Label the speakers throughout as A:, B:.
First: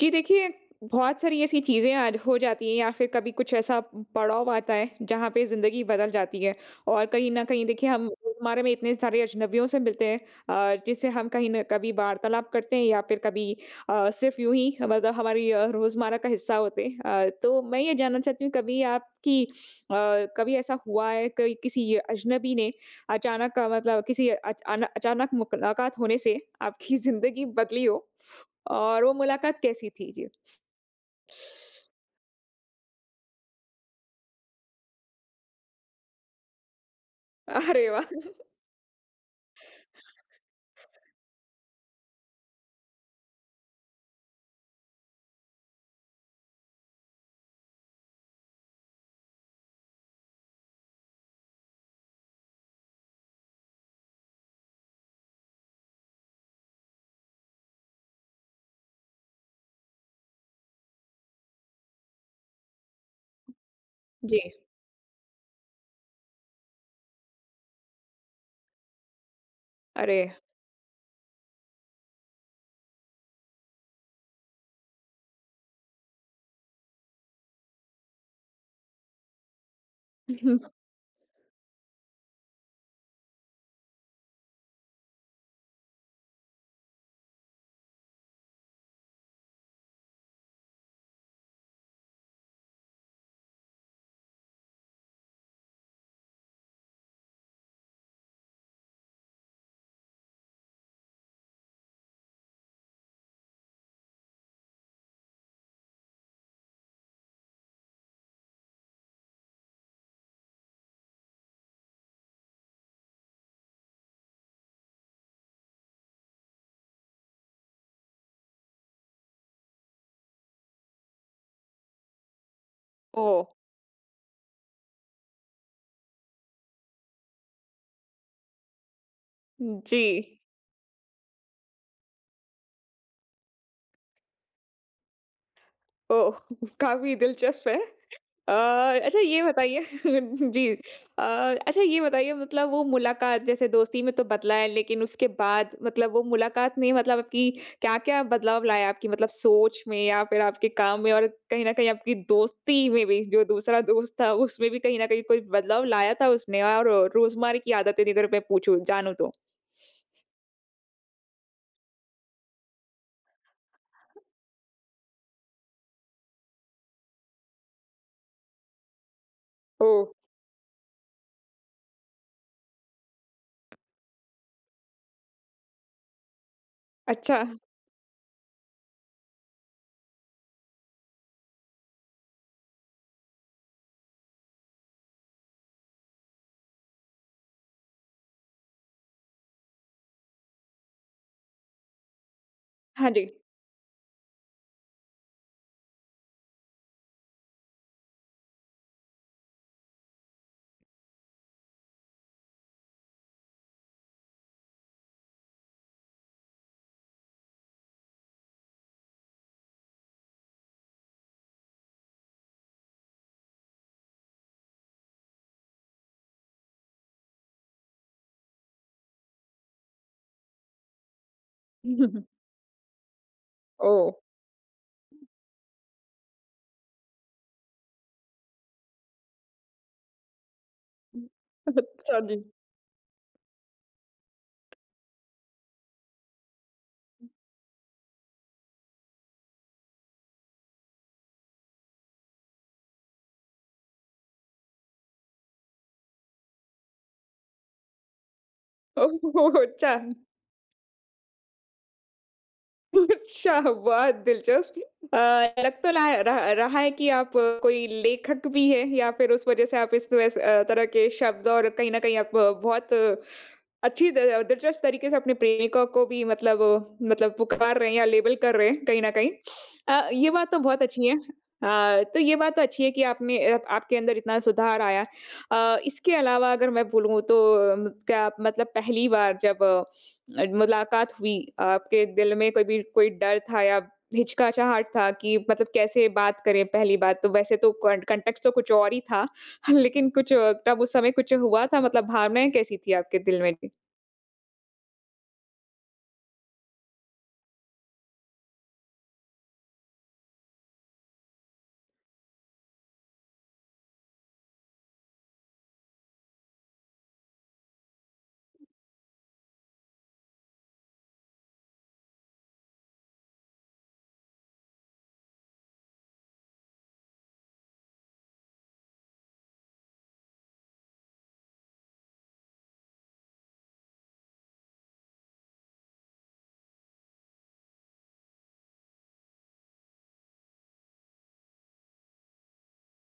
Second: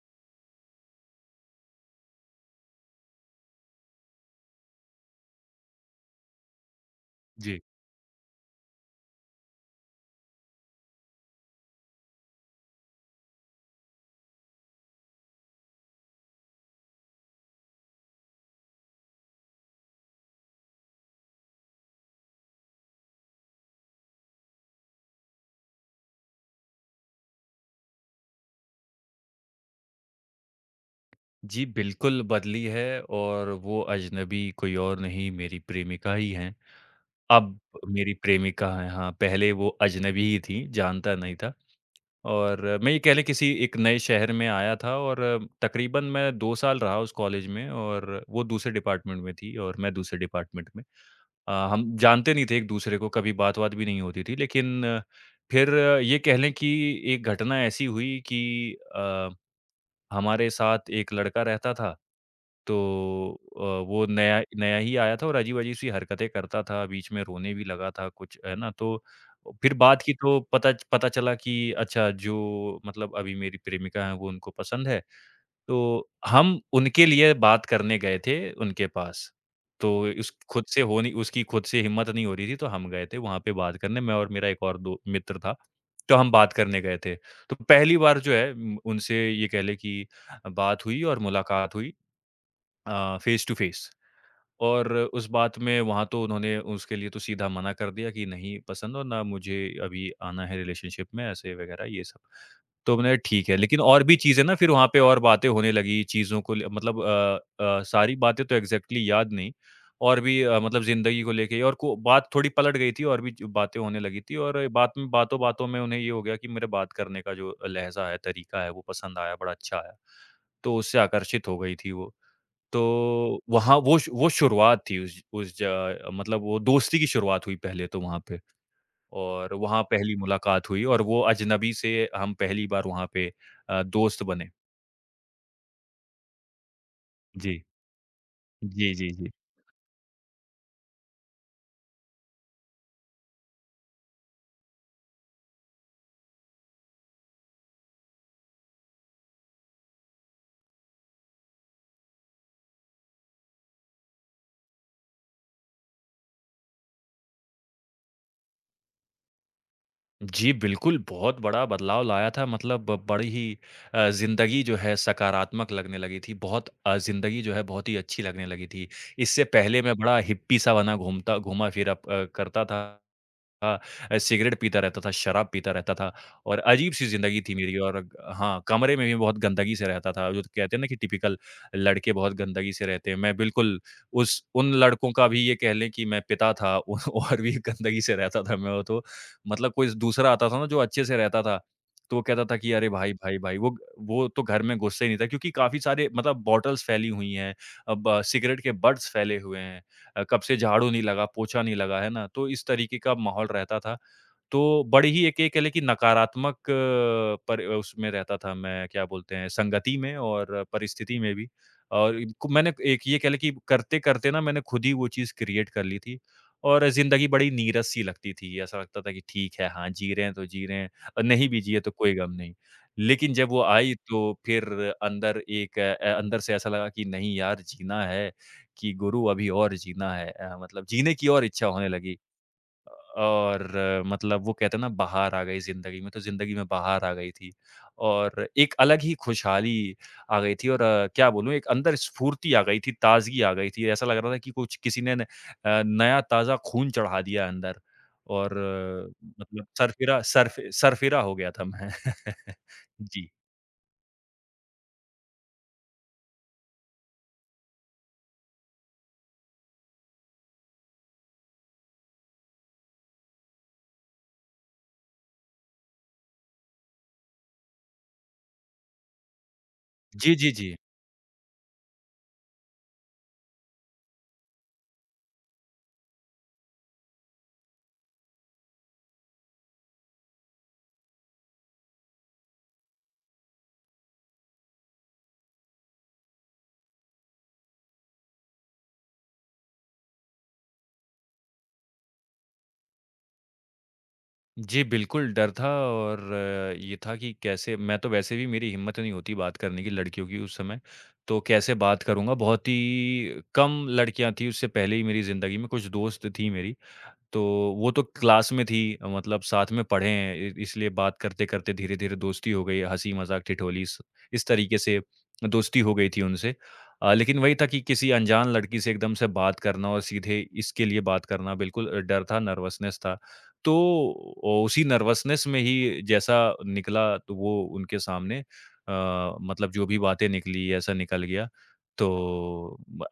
A: जी देखिए, बहुत सारी ऐसी चीज़ें आज हो जाती हैं या फिर कभी कुछ ऐसा पड़ाव आता है, जहाँ पे ज़िंदगी बदल जाती है। और कहीं न
B: जी।
A: कहीं देखिए हम रोज़मर्रा में इतने सारे अजनबियों से मिलते हैं, जिससे हम कहीं न कभी वार्तालाप करते हैं या फिर कभी सिर्फ़ यूँ ही मतलब हमारी रोज़मर्रा का हिस्सा होते हैं। तो मैं ये जानना चाहती हूँ कभी कभी ऐसा हुआ है कि किसी अजनबी ने अचानक, मतलब किसी अच अन अचानक मुलाकात होने से आपकी ज़िंदगी बदली हो? और वो मुलाकात कैसी थी? जी।
B: जी, बिल्कुल बदली है और वो अजनबी कोई और नहीं मेरी प्रेमिका ही हैं। अब
A: अरे
B: मेरी
A: वाह!
B: प्रेमिका हैं, हाँ, पहले वो अजनबी ही थी, जानता नहीं था और मैं ये कह लें किसी एक नए शहर में आया था और तकरीबन मैं 2 साल रहा उस कॉलेज में और वो दूसरे डिपार्टमेंट में थी और मैं दूसरे डिपार्टमेंट में। हम जानते नहीं थे एक-दूसरे को, कभी बात-वात भी नहीं होती थी लेकिन फिर ये कह लें कि एक घटना ऐसी हुई कि हमारे साथ एक लड़का रहता था तो अ, वो
A: जी।
B: नया नया ही आया था और अजीब-अजीब सी हरकतें करता था, बीच में रोने भी लगा था कुछ, है ना? तो फिर बात की
A: अरे!
B: तो पता चला कि अच्छा जो मतलब अभी मेरी प्रेमिका हैं, वो उनको पसंद है, तो हम उनके लिए बात करने गए थे उनके पास। तो इस खुद से हो नहीं उसकी खुद से हिम्मत नहीं हो रही थी, तो हम गए थे वहाँ पे बात करने, मैं और मेरा एक और दो मित्र था, तो हम बात करने गए थे। तो पहली बार जो है उनसे ये कह लें कि बात हुई और मुलाकात हुई। फ़ेस टू फ़ेस और उस बात में वहाँ तो उन्होंने उसके लिए तो सीधा मना कर दिया कि नहीं पसंद और ना मुझे अभी आना है रिलेशनशिप में ऐसे वग़ैरह ये सब। तो मैंने ठीक है लेकिन और भी चीज़ें ना फिर वहाँ पे और बातें होने लगी चीज़ों को ले मतलब सारी बातें तो एग्ज़ैक्टली याद नहीं और भी मतलब ज़िंदगी को लेके और को बात थोड़ी पलट गई थी और भी ज बातें होने लगी थी और बात में बातों-बातों में उन्हें ये हो गया कि मेरे बात करने का जो लहज़ा है, तरीका है वो पसंद आया, बड़ा अच्छा आया। तो उससे आकर्षित हो गई थी वो। तो
A: ओह!
B: वहाँ वो शुरुआत थी उस ज मतलब वो दोस्ती की शुरुआत हुई पहले तो वहाँ पे और वहाँ
A: जी।
B: पहली मुलाकात हुई और वो अजनबी से हम पहली बार वहाँ पे दोस्त बने।
A: ओह! काफ़ी
B: जी।
A: दिलचस्प है। अ,
B: जी, जी,
A: अच्छा
B: जी।
A: ये बताइए जी। अ, अच्छा ये बताइए मतलब वो मुलाकात जैसे दोस्ती में तो बदला है लेकिन उसके बाद मतलब वो मुलाकात ने मतलब आपकी क्या-क्या बदलाव लाया आपकी मतलब सोच में या फिर आपके काम में और कहीं न कहीं आपकी दोस्ती में भी जो दूसरा दोस्त था उसमें भी कहीं न कहीं कोई बदलाव लाया था उसने और रोज़मर्रा की आदतें अगर मैं पूछूँ जानूँ तो?
B: जी, बिल्कुल, बहुत बड़ा बदलाव लाया था मतलब बड़ी ही ज़िंदगी जो है सकारात्मक लगने लगी थी। बहुत ज़िंदगी जो है बहुत ही अच्छी लगने लगी थी। इससे पहले मैं
A: ओह!
B: बड़ा हिप्पी सा बना घूमता घूमा-फिरा करता था। था सिगरेट पीता रहता था, शराब पीता रहता था और अजीब-सी
A: अच्छा,
B: ज़िंदगी थी मेरी और हाँ, कमरे में भी बहुत गंदगी से रहता था। जो तो कहते हैं ना कि टिपिकल लड़के बहुत गंदगी से रहते हैं। मैं बिल्कुल उस उन लड़कों का भी ये कह लें कि मैं पिता था औ और भी गंदगी से रहता था मैं वो तो। मतलब कोई दूसरा आता था ना जो अच्छे से रहता था, तो वो कहता था कि अरे
A: हाँ
B: भाई,
A: जी।
B: भाई, भाई वो तो घर में घुसता ही नहीं था क्योंकि काफ़ी सारे मतलब बॉटल्स फैली हुई हैं, अब सिगरेट के बट्स फैले हुए हैं। कब से झाड़ू नहीं लगा, पोछा नहीं लगा, है ना? तो इस तरीके का माहौल रहता था। तो बड़ी ही एक ये कह लें कि नकारात्मक पर उसमें रहता था मैं, क्या बोलते हैं, संगति में और परिस्थिति में भी। और इनको मैंने एक ये कह लें कि करते-करते ना मैंने खुद ही वो चीज़ क्रिएट कर ली थी और ज़िंदगी बड़ी नीरस सी लगती थी। ऐसा लगता था कि ठीक है, हाँ, जी रहे हैं तो जी रहे हैं और नहीं भी जिए तो कोई गम नहीं। लेकिन जब वो आई
A: ओह!
B: तो फिर अंदर अंदर से ऐसा लगा कि नहीं यार जीना है कि गुरु अभी और जीना है मतलब जीने की और इच्छा होने लगी।
A: अच्छा जी।
B: और मतलब वो कहते हैं ना बाहर आ गई ज़िंदगी में, तो ज़िंदगी में बाहर आ गई थी और एक अलग ही खुशहाली आ गई थी और क्या बोलूँ एक अंदर स्फूर्ति आ गई थी, ताज़गी आ गई थी। ऐसा लग रहा था कि कुछ किसी ने न अ, नया ताज़ा खून चढ़ा दिया है अंदर और
A: ओह!
B: मतलब
A: अच्छा।
B: सरफिरा हो गया था मैं। जी।
A: अच्छा, बहुत दिलचस्प। अ, लग तो रहा है रहा रहा है कि आप कोई लेखक भी हैं या फिर उस वज़ह से आप इस तरह के शब्द और कहीं न कहीं आप बहुत अच्छी द दिलचस्प तरीके से अपनी प्रेमिका को भी मतलब पुकार रहे हैं या लेबल कर रहे हैं कहीं न कहीं। ये
B: जी,
A: बात
B: जी,
A: तो
B: जी।
A: बहुत अच्छी है। हाँ, तो ये बात तो अच्छी है कि आपके अंदर इतना सुधार आया। इसके अलावा अगर मैं बोलूँ तो अ, क्या आप मतलब पहली बार जब मुलाकात हुई, आपके दिल में कोई डर था या हिचकिचाहट था कि मतलब कैसे बात करें पहली बात तो वैसे तो कॉन्टेक्स्ट तो कुछ और ही था, लेकिन कुछ तब उस समय कुछ हुआ था मतलब भावनाएँ कैसी थी आपके दिल में? जी।
B: जी, बिल्कुल डर था और ये था कि कैसे मैं तो वैसे भी मेरी हिम्मत नहीं होती बात करने की लड़कियों की उस समय, तो कैसे बात करूँगा? बहुत ही कम लड़कियाँ थी उससे पहले ही मेरी ज़िंदगी में, कुछ दोस्त थी मेरी तो वो तो क्लास में थी मतलब साथ में पढ़े हैं इ इसलिए बात करते-करते धीरे-धीरे दोस्ती हो गई, हँसी-मज़ाक, ठिठोली स इस तरीके से दोस्ती हो गई थी उनसे। लेकिन वही था कि किसी अनजान लड़की से एकदम से बात करना और सीधे इसके लिए बात करना बिल्कुल डर था, नर्वसनेस था। तो ओ उसी नर्वसनेस में ही जैसा निकला तो वो उनके सामने मतलब जो भी बातें निकली ऐसा निकल गया। तो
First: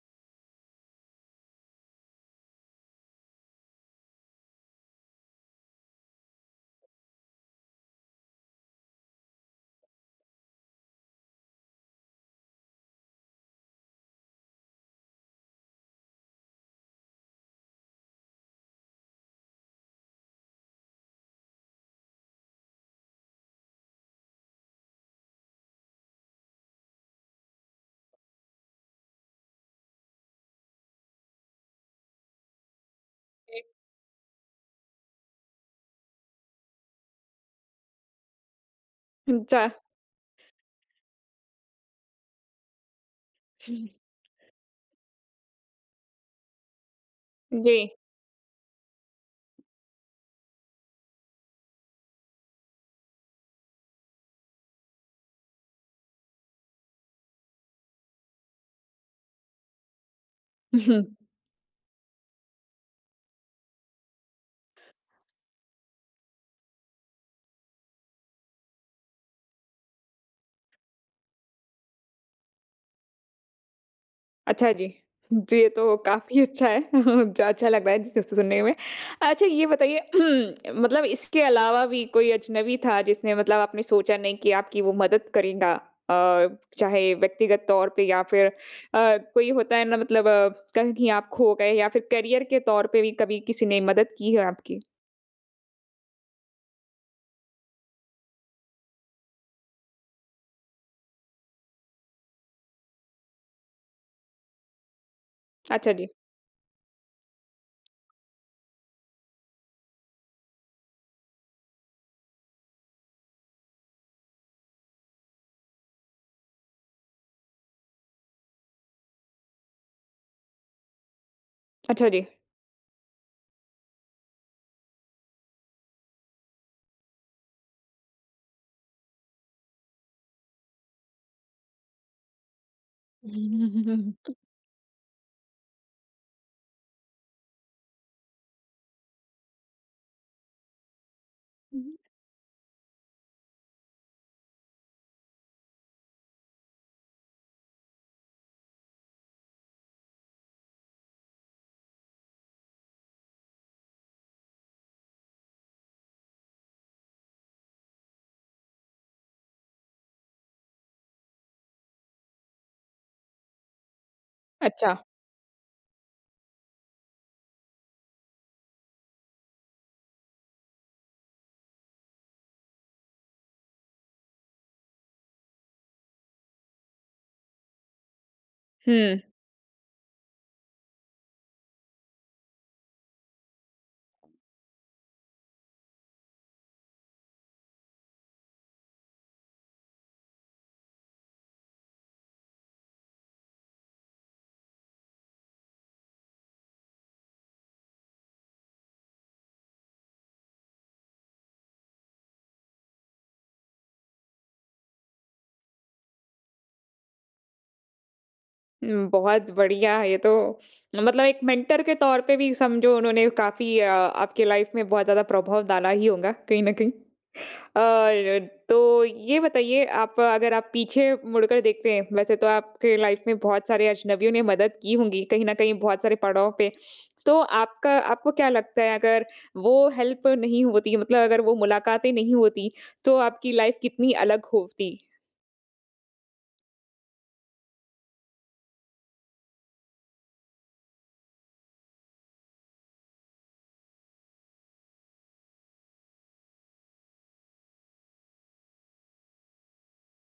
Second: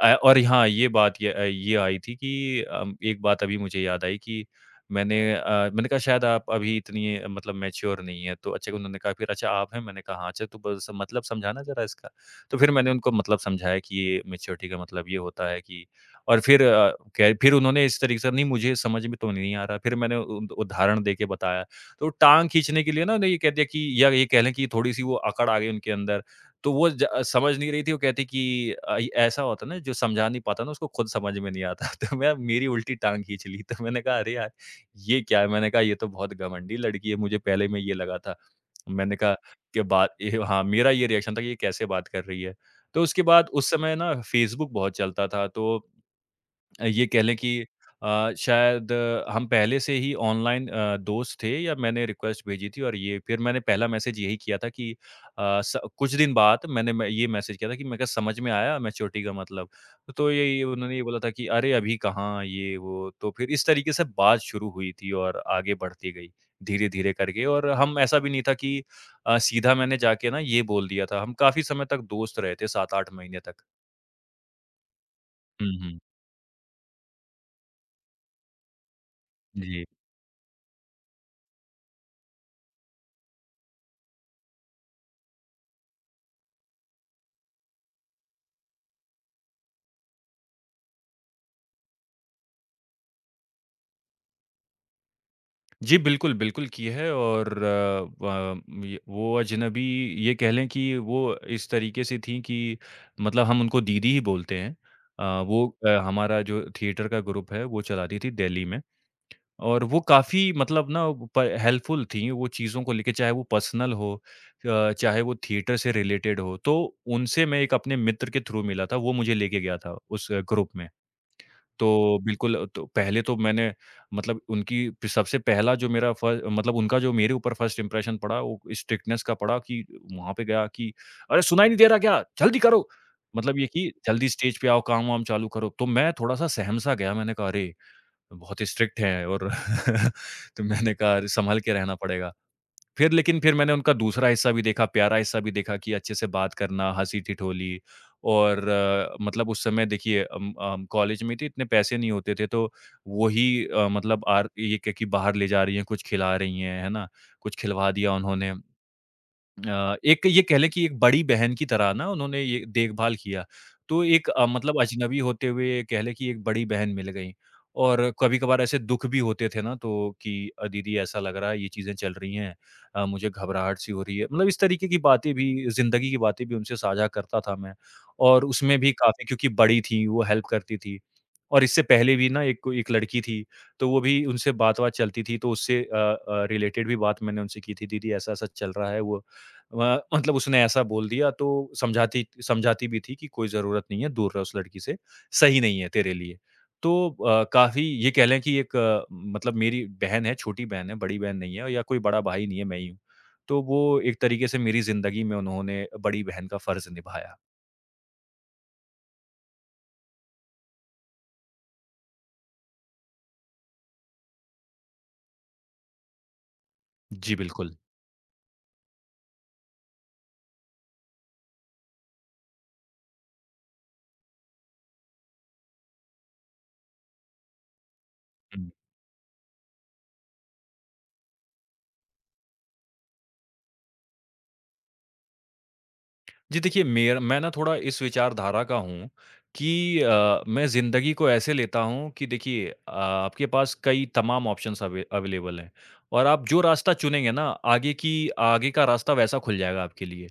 B: और हाँ, ये बात ये अ, ये आई थी कि एक बात अभी मुझे याद आई कि मैंने अ, मैंने कहा शायद आप अभी इतनी मतलब मैच्योर नहीं हैं, तो अच्छा उन्होंने कहा फिर अच्छा आप हैं? मैंने कहा हाँ, अच्छा तो बस मतलब समझाना ज़रा इसका। तो फिर मैंने उनको मतलब समझाया कि ये मैच्योरिटी का मतलब ये होता है कि और फिर अ, कै फिर उन्होंने इस तरीके से नहीं मुझे समझ में तो नहीं आ रहा, फिर मैंने उ उदाहरण दे के बताया। तो टाँग खींचने के लिए ना उन्होंने ये कह दिया कि या ये कह लें कि थोड़ी-सी वो अकड़ आ गई उनके अंदर। तो वो ज समझ नहीं रही थी, वो कहती कि ऐसा होता है ना जो समझा नहीं पाता ना उसको खुद समझ में नहीं आता। तो मैं मेरी उल्टी टाँग खींच ली। तो मैंने कहा अरे यार! ये क्या है? मैंने कहा ये तो बहुत घमंडी लड़की है, मुझे पहले में ये लगा था। मैंने कहा
A: हुँ, चा
B: कि बात ये हाँ, मेरा ये रिएक्शन था कि ये कैसे बात कर रही है? तो उसके बाद उस समय ना फ़ेसबुक बहुत चलता था तो ये कह लें कि
A: जी।
B: शायद हम पहले से ही ऑनलाइन दोस्त थे या मैंने रिक्वेस्ट भेजी थी और ये फिर मैंने पहला मैसेज यही किया था कि अ, स कुछ दिन बाद मैंने मैं ये मैसेज किया था कि मैं कहा समझ में आया मैच्योरिटी का मतलब। तो यही उन्होंने ये बोला था कि अरे अभी कहाँ ये वो, तो फिर इस तरीके से बात शुरू हुई थी और आगे बढ़ती गई, धीरे-धीरे करके और हम ऐसा भी नहीं था कि सीधा मैंने जाके ना ये बोल दिया था, हम काफ़ी समय तक दोस्त रहे थे 7-8 महीने तक।
A: अच्छा जी। जी, ये
B: हुँ,
A: तो
B: हुँ।
A: काफ़ी अच्छा है। जो अच्छा लग रहा है जिस सुनने में। अच्छा ये
B: जी।
A: बताइए मतलब इसके अलावा भी कोई अजनबी था जिसने मतलब आपने सोचा नहीं कि आपकी वो मदद करेगा? अ, चाहे व्यक्तिगत तौर पे या फिर कोई होता है ना कहीं आप खो गए या फिर करियर के तौर पे भी कभी किसी ने मदद की है आपकी?
B: जी, बिल्कुल, बिल्कुल की है और अ, य वो अजनबी ये कह लें कि वो इस तरीके से थीं कि मतलब हम उनको दीदी ही बोलते हैं। वो
A: अच्छा जी।
B: हमारा जो थिएटर का ग्रुप है वो चलाती थी दिल्ली में और वो काफ़ी मतलब ना प हेल्पफुल थीं वो चीज़ों को लेके चाहे वो पर्सनल हो चाहे वो थिएटर से रिलेटेड हो। तो उनसे मैं एक अपने मित्र के थ्रू मिला था, वो मुझे लेके गया था उस ग्रुप में।
A: अच्छा
B: तो
A: जी।
B: बिल्कुल तो पहले तो मैंने मतलब उनकी प सबसे पहला जो मेरा फ मतलब उनका जो मेरे ऊपर फर्स्ट इम्प्रेशन पड़ा वो स्ट्रिक्टनेस का पड़ा कि वहाँ पे गया कि, "अरे! सुनाई नहीं दे रहा क्या? जल्दी करो!" मतलब ये कि जल्दी स्टेज पे आओ, काम-वाम चालू करो। तो मैं थोड़ा-सा सहम-सा गया, मैंने कहा, "अरे! बहुत स्ट्रिक्ट हैं और" तो मैंने कहा, "अरे! संभल के रहना पड़ेगा।" फिर लेकिन फिर मैंने उनका दूसरा हिस्सा भी देखा, प्यारा हिस्सा भी देखा कि अच्छे से बात करना, हँसी-ठिठोली और मतलब उस समय देखिए अम अम, कॉलेज में थे इतने पैसे नहीं होते थे तो वही अ, मतलब आर ये क्या कि बाहर ले जा रही हैं, कुछ खिला रही हैं, है ना? कुछ खिलवा दिया उन्होंने। एक ये कह लें कि एक बड़ी बहन की तरह ना उन्होंने ये देखभाल किया। तो एक मतलब
A: अच्छा।
B: अजनबी होते हुए कह लें कि एक बड़ी बहन मिल गईं और कभी-कभार ऐसे दुःख भी होते थे ना तो कि दीदी ऐसा लग रहा है ये चीज़ें चल रही हैं, मुझे घबराहट सी हो रही है। मतलब इस तरीके की बातें भी ज़िंदगी की बातें भी उनसे साझा करता था मैं और उसमें भी
A: हुँ।
B: काफ़ी क्योंकि बड़ी थीं, वो हेल्प करती थीं और इससे पहले भी ना एक एक लड़की थी, तो वो भी उनसे बात-वात चलती थी तो उससे रिलेटेड भी बात मैंने उनसे की थी, दीदी ऐसा-ऐसा चल रहा है वो व मतलब उसने ऐसा बोल दिया तो समझाती समझाती भी थी कि कोई ज़रूरत नहीं है, दूर रह उस लड़की से, सही नहीं है तेरे लिए। तो काफ़ी ये कह लें कि एक मतलब मेरी बहन है, छोटी बहन है, बड़ी बहन नहीं है या कोई बड़ा भाई नहीं है, मैं ही हूँ। तो वो एक तरीके से मेरी ज़िंदगी में उन्होंने बड़ी बहन का फ़र्ज़ निभाया।
A: हुँ, बहुत बढ़िया। ये तो मतलब एक मेंटर के तौर पे भी समझो उन्होंने काफ़ी आपके लाइफ में बहुत ज़्यादा प्रभाव डाला ही होगा कहीं न कहीं।
B: जी, बिल्कुल।
A: और तो ये बताइए आप अगर आप पीछे मुड़कर देखते हैं, वैसे तो आपके लाइफ में बहुत सारे अजनबियों ने मदद की होंगी कहीं न कहीं बहुत सारे पड़ाव पे। तो आपका आपको क्या
B: हुँ।
A: लगता है अगर वो हेल्प नहीं होती मतलब अगर वो मुलाकातें नहीं होती, तो आपकी लाइफ कितनी अलग होती?
B: जी देखिए मेर मैं ना थोड़ा इस विचारधारा का हूँ कि मैं ज़िंदगी को ऐसे लेता हूँ कि देखिए आपके पास कई तमाम ऑप्शंस अवेलेबल हैं और आप जो रास्ता चुनेंगे ना आगे का रास्ता वैसा खुल जाएगा आपके लिए,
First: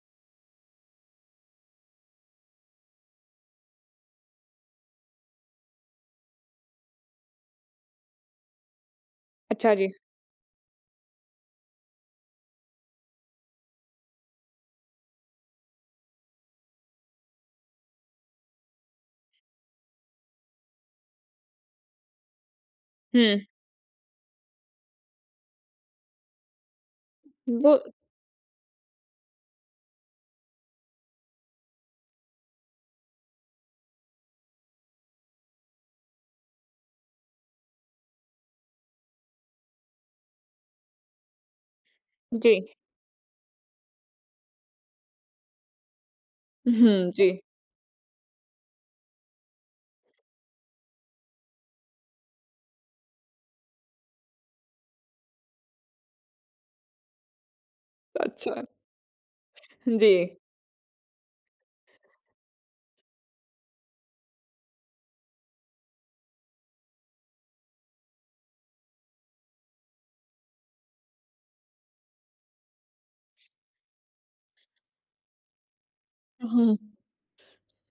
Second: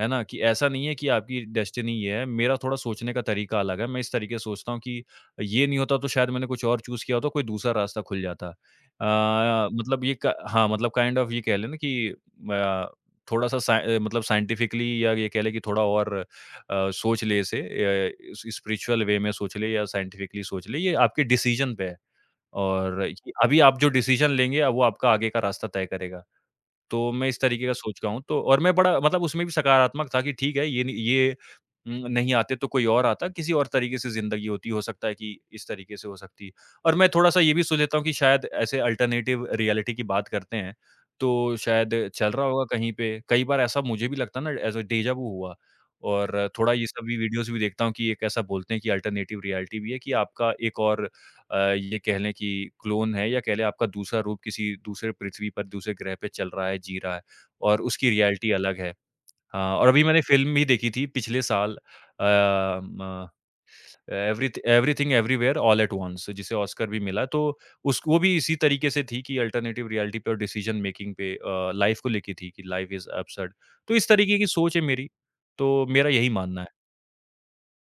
B: है ना? कि ऐसा नहीं है कि आपकी डेस्टिनी ये है, मेरा थोड़ा सोचने का तरीका अलग है, मैं इस तरीके से सोचता हूँ कि ये नहीं होता तो शायद मैंने कुछ और चूज़ किया होता, कोई दूसरा रास्ता खुल जाता। अ,
A: अच्छा जी।
B: मतलब ये क हाँ, मतलब काइंड ऑफ ये कह लें ना कि अ, थोड़ा-सा मतलब साइंटिफिकली या ये कह लें कि थोड़ा और सोच ले इसे इस स्पिरिचुअल वे में सोच ले या साइंटिफिकली सोच ले, ये आपके डिसीज़न पे है और ये-
A: हुँ,
B: अभी आप जो डिसीज़न लेंगे, अब वो आपका आगे का रास्ता तय करेगा। तो मैं इस तरीके का
A: वो
B: सोच रहा हूँ तो और मैं बड़ा मतलब उसमें भी सकारात्मक था कि ठीक है ये नहीं ये नहीं आते तो कोई और आता, किसी और तरीके से ज़िंदगी होती, हो सकता है कि इस तरीके से हो सकती। और मैं थोड़ा-सा ये भी सोच लेता हूँ कि शायद ऐसे अल्टरनेटिव रियलिटी की बात करते हैं, तो शायद चल रहा
A: जी।
B: होगा कहीं पे। कई बार ऐसा मुझे भी लगता है ना एज़ अ डेज़ा वू हुआ और थोड़ा ये सब
A: हुँ,
B: भी
A: जी।
B: वीडियोज़ भी देखता हूँ कि एक ऐसा बोलते हैं कि अल्टरनेटिव रियलिटी भी है कि आपका एक और ये कह लें कि क्लोन है या कह लें आपका दूसरा रूप किसी दूसरे पृथ्वी पर, दूसरे ग्रह पे चल रहा है, जी रहा है और उसकी रियलिटी
A: अच्छा,
B: अलग है। हाँ, और अभी
A: जी।
B: मैंने फ़िल्म भी देखी थी पिछले साल अ, म एवरीथ everything everywhere all at once जिसे ऑस्कर भी मिला। तो उस वो भी इसी तरीके से थी कि अल्टरनेटिव रियलिटी पे और डिसीज़न मेकिंग पे लाइफ़ को लेके थी कि लाइफ़ इज़ एब्सर्ड। तो इस तरीके की सोच है मेरी, तो मेरा यही मानना है।
A: हुँ।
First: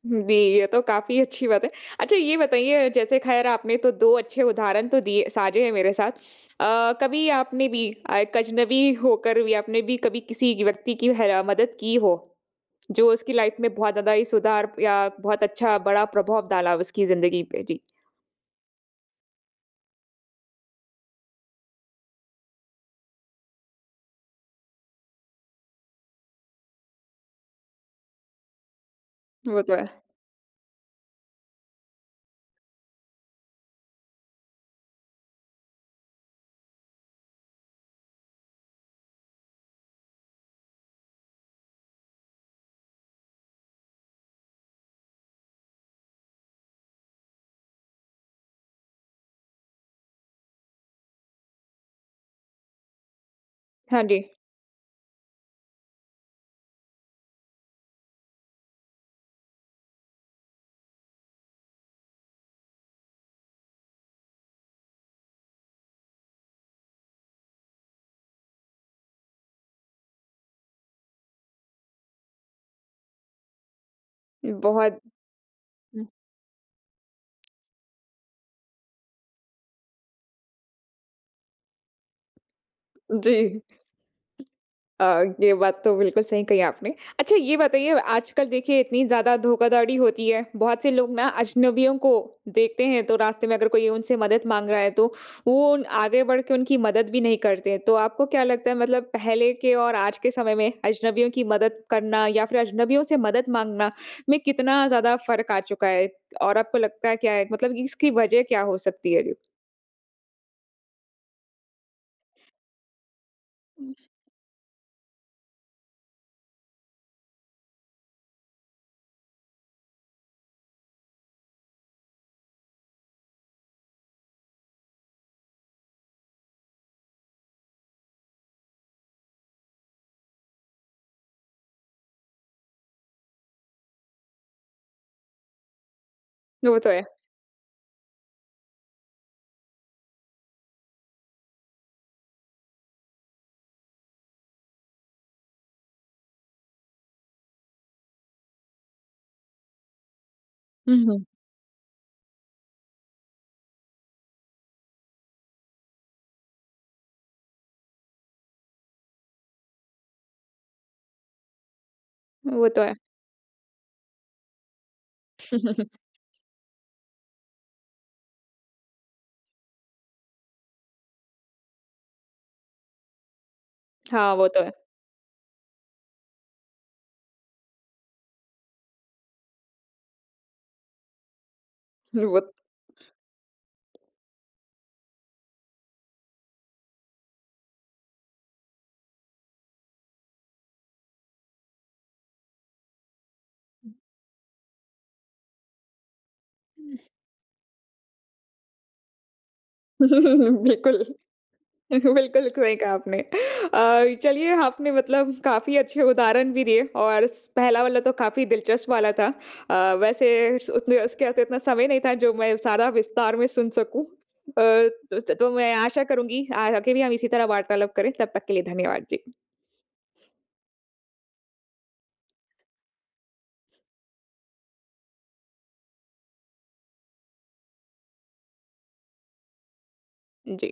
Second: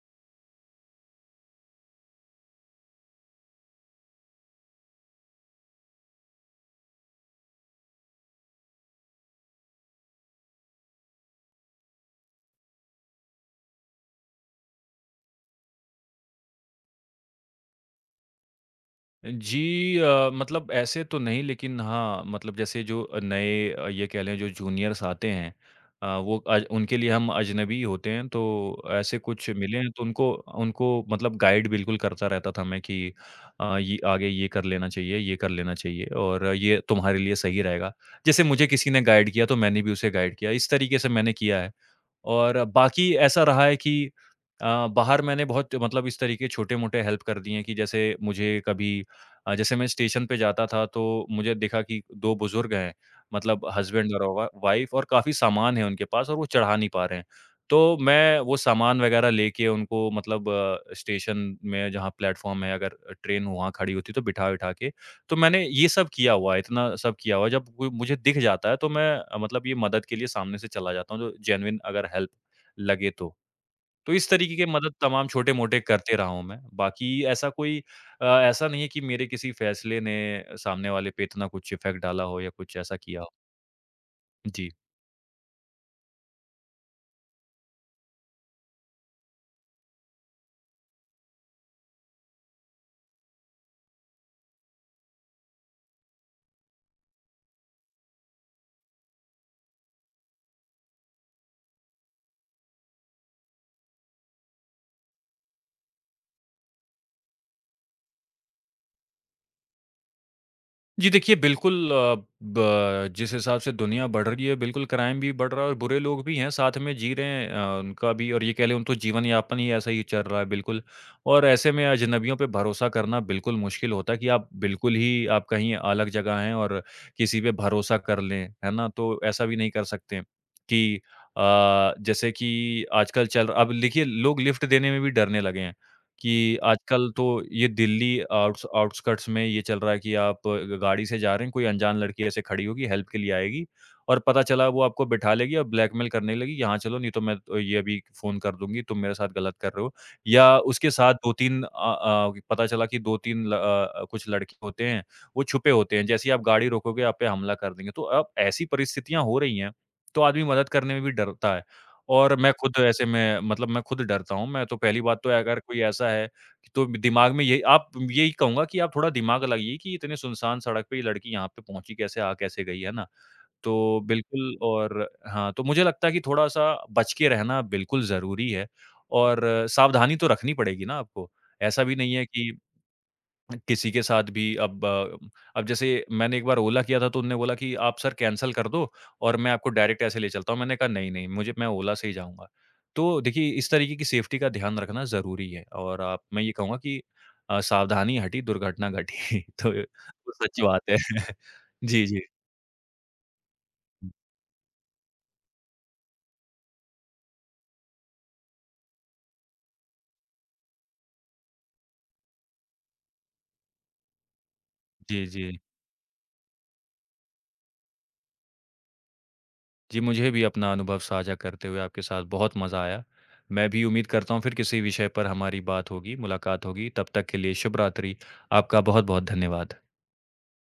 A: जी, ये तो काफ़ी अच्छी बात है। अच्छा ये बताइए जैसे ख़ैर आपने तो 2 अच्छे उदाहरण तो दिए साझे हैं मेरे साथ। कभी आपने भी एक अजनबी होकर भी आपने भी कभी व्यक्ति की है मदद की हो, जो उसकी लाइफ़ में बहुत ज़्यादा ही सुधार या बहुत अच्छा बड़ा प्रभाव डाला उसकी ज़िंदगी पे? जी,
B: जी मतलब ऐसे तो नहीं लेकिन हाँ, मतलब जैसे जो नए ये कह लें जो जूनियर्स आते हैं वो अज उनके लिए हम अजनबी होते हैं, तो ऐसे कुछ
A: वो तो
B: मिले
A: है।
B: हैं तो उनको उनको मतलब गाइड बिल्कुल करता रहता था मैं कि ये आगे ये कर लेना चाहिए, ये कर लेना चाहिए और ये तुम्हारे लिए सही रहेगा। जैसे मुझे किसी ने गाइड किया तो मैंने भी उसे गाइड किया, इस तरीके से मैंने किया है। और बाकी ऐसा रहा है कि बाहर मैंने बहुत मतलब इस तरीके छोटे-मोटे हेल्प कर दिए हैं कि जैसे मुझे कभी जैसे मैं स्टेशन पे जाता था तो मुझे दिखा कि 2 बुज़ुर्ग हैं, मतलब
A: हाँ
B: हस्बैंड
A: जी,
B: और वा वाइफ़ और काफ़ी सामान है उनके पास और वो चढ़ा नहीं पा रहे हैं। तो मैं वो सामान वग़ैरह लेके उनको मतलब स्टेशन में जहाँ प्लेटफ़ॉर्म है अगर ट्रेन वहाँ खड़ी होती है तो बिठा-विठा के, तो मैंने ये सब किया हुआ है, इतना सब किया हुआ है। जब कोई मुझे दिख जाता है तो मैं मतलब ये मदद के लिए सामने से चला जाता हूँ, जो जेनुइन अगर हेल्प लगे तो। तो इस तरीके की मदद
A: बहुत
B: तमाम छोटे-मोटे
A: हुँ,
B: करते रहा हूँ मैं। बाकी ऐसा कोई ऐसा नहीं है कि मेरे किसी फैसले ने सामने वाले पे इतना कुछ इफ़ेक्ट डाला हो या कुछ ऐसा किया हो।
A: जी।
B: जी।
A: अ, ये बात तो बिल्कुल सही कही आपने। अच्छा ये बताइए आजकल देखिए इतनी ज़्यादा धोखाधड़ी होती है। बहुत से लोग ना अजनबियों को देखते हैं तो रास्ते में अगर कोई उनसे मदद माँग रहा है तो वो उन आगे बढ़ के उनकी मदद भी नहीं करते हैं। तो आपको क्या लगता है मतलब पहले के और आज के समय में अजनबियों की मदद करना या फिर अजनबियों से मदद माँगना में कितना ज़्यादा फ़र्क आ चुका है? और आपको लगता है क्या है मतलब कि इसकी वजह क्या हो सकती है? जी।
B: जी देखिए, बिल्कुल अ, ब जिस हिसाब से दुनिया बढ़ रही है, बिल्कुल क्राइम भी बढ़ रहा है और बुरे लोग भी हैं, साथ में जी रहे हैं उनका भी और ये कह लें उनका जीवन-यापन ही ऐसा ही चल रहा है, बिल्कुल। और ऐसे में अजनबियों पे भरोसा करना बिल्कुल मुश्किल होता है कि आप बिल्कुल ही आप कहीं अलग जगह हैं और किसी पे भरोसा कर लें, है ना? तो ऐसा भी नहीं कर सकते कि अ, जैसे कि आजकल चल अब देखिए, लोग लिफ्ट देने में भी डरने लगे हैं। कि
A: वो तो है।
B: आजकल तो ये दिल्ली आउट्स आउटस्कर्ट्स में ये चल रहा है कि आप ग गाड़ी से जा रहे हैं, कोई अनजान लड़की ऐसे खड़ी होगी, हेल्प के लिए आएगी और पता चला वो आपको बिठा लेगी और ब्लैकमेल करने लगी, यहाँ चलो नहीं तो मैं तो ये अभी फ़ोन कर दूँगी, तुम मेरे साथ गलत कर रहे हो। या उसके
A: हुँ,
B: साथ
A: हुँ।
B: पता चला कि 2-3 कुछ लड़के होते हैं, वो छुपे होते हैं, जैसे ही आप गाड़ी रोकोगे, आप पे हमला कर देंगे। तो अब ऐसी परिस्थितियाँ हो रही हैं, तो आदमी मदद करने में भी डरता है। और मैं
A: वो
B: खुद
A: तो है।
B: ऐसे में मैं खुद डरता हूँ। मैं तो पहली बात तो अगर कोई ऐसा है, कि तो दिमाग में यही आप यही कहूँगा कि आप थोड़ा दिमाग लगाइए कि इतने सुनसान सड़क पे ये लड़की यहाँ पे पहुँची कैसे, आ कैसे गई, है ना? तो
A: हाँ, वो
B: बिल्कुल
A: तो है।
B: और हाँ, तो मुझे लगता है कि थोड़ा-सा बच के रहना बिल्कुल ज़रूरी है और सावधानी तो रखनी पड़ेगी ना आपको। ऐसा भी नहीं है
A: वो
B: कि किसी के साथ भी अब अब जैसे मैंने एक बार ओला किया था तो उन्होंने बोला कि आप सर कैंसल कर दो और मैं आपको डायरेक्ट ऐसे ले चलता हूँ। मैंने कहा नहीं, नहीं मुझे मैं ओला से ही जाऊँगा। तो देखिए इस तरीके की सेफ्टी का ध्यान रखना ज़रूरी है और आप मैं ये कहूँगा कि सावधानी हटी दुर्घटना घटी। तो वो सच बात है।
A: बिल्कुल,
B: जी, जी।
A: बिल्कुल सही कहा आपने। चलिए आपने मतलब काफ़ी अच्छे उदाहरण भी दिए और स पहला वाला तो काफ़ी दिलचस्प वाला था। वैसे स उसमें उसके पास इतना समय नहीं था जो मैं सारा विस्तार में सुन सकूँ। तो
B: जी,
A: स तो
B: जी।
A: मैं आशा करूँगी आ आगे भी हम इसी तरह वार्तालाप करें। तब तक के लिए धन्यवाद। जी।
B: जी, मुझे भी अपना अनुभव साझा करते हुए आपके साथ बहुत मज़ा आया। मैं भी उम्मीद करता हूँ फिर किसी विषय पर हमारी बात होगी, मुलाकात होगी। तब तक के लिए शुभ रात्रि। आपका बहुत-बहुत धन्यवाद।
A: जी।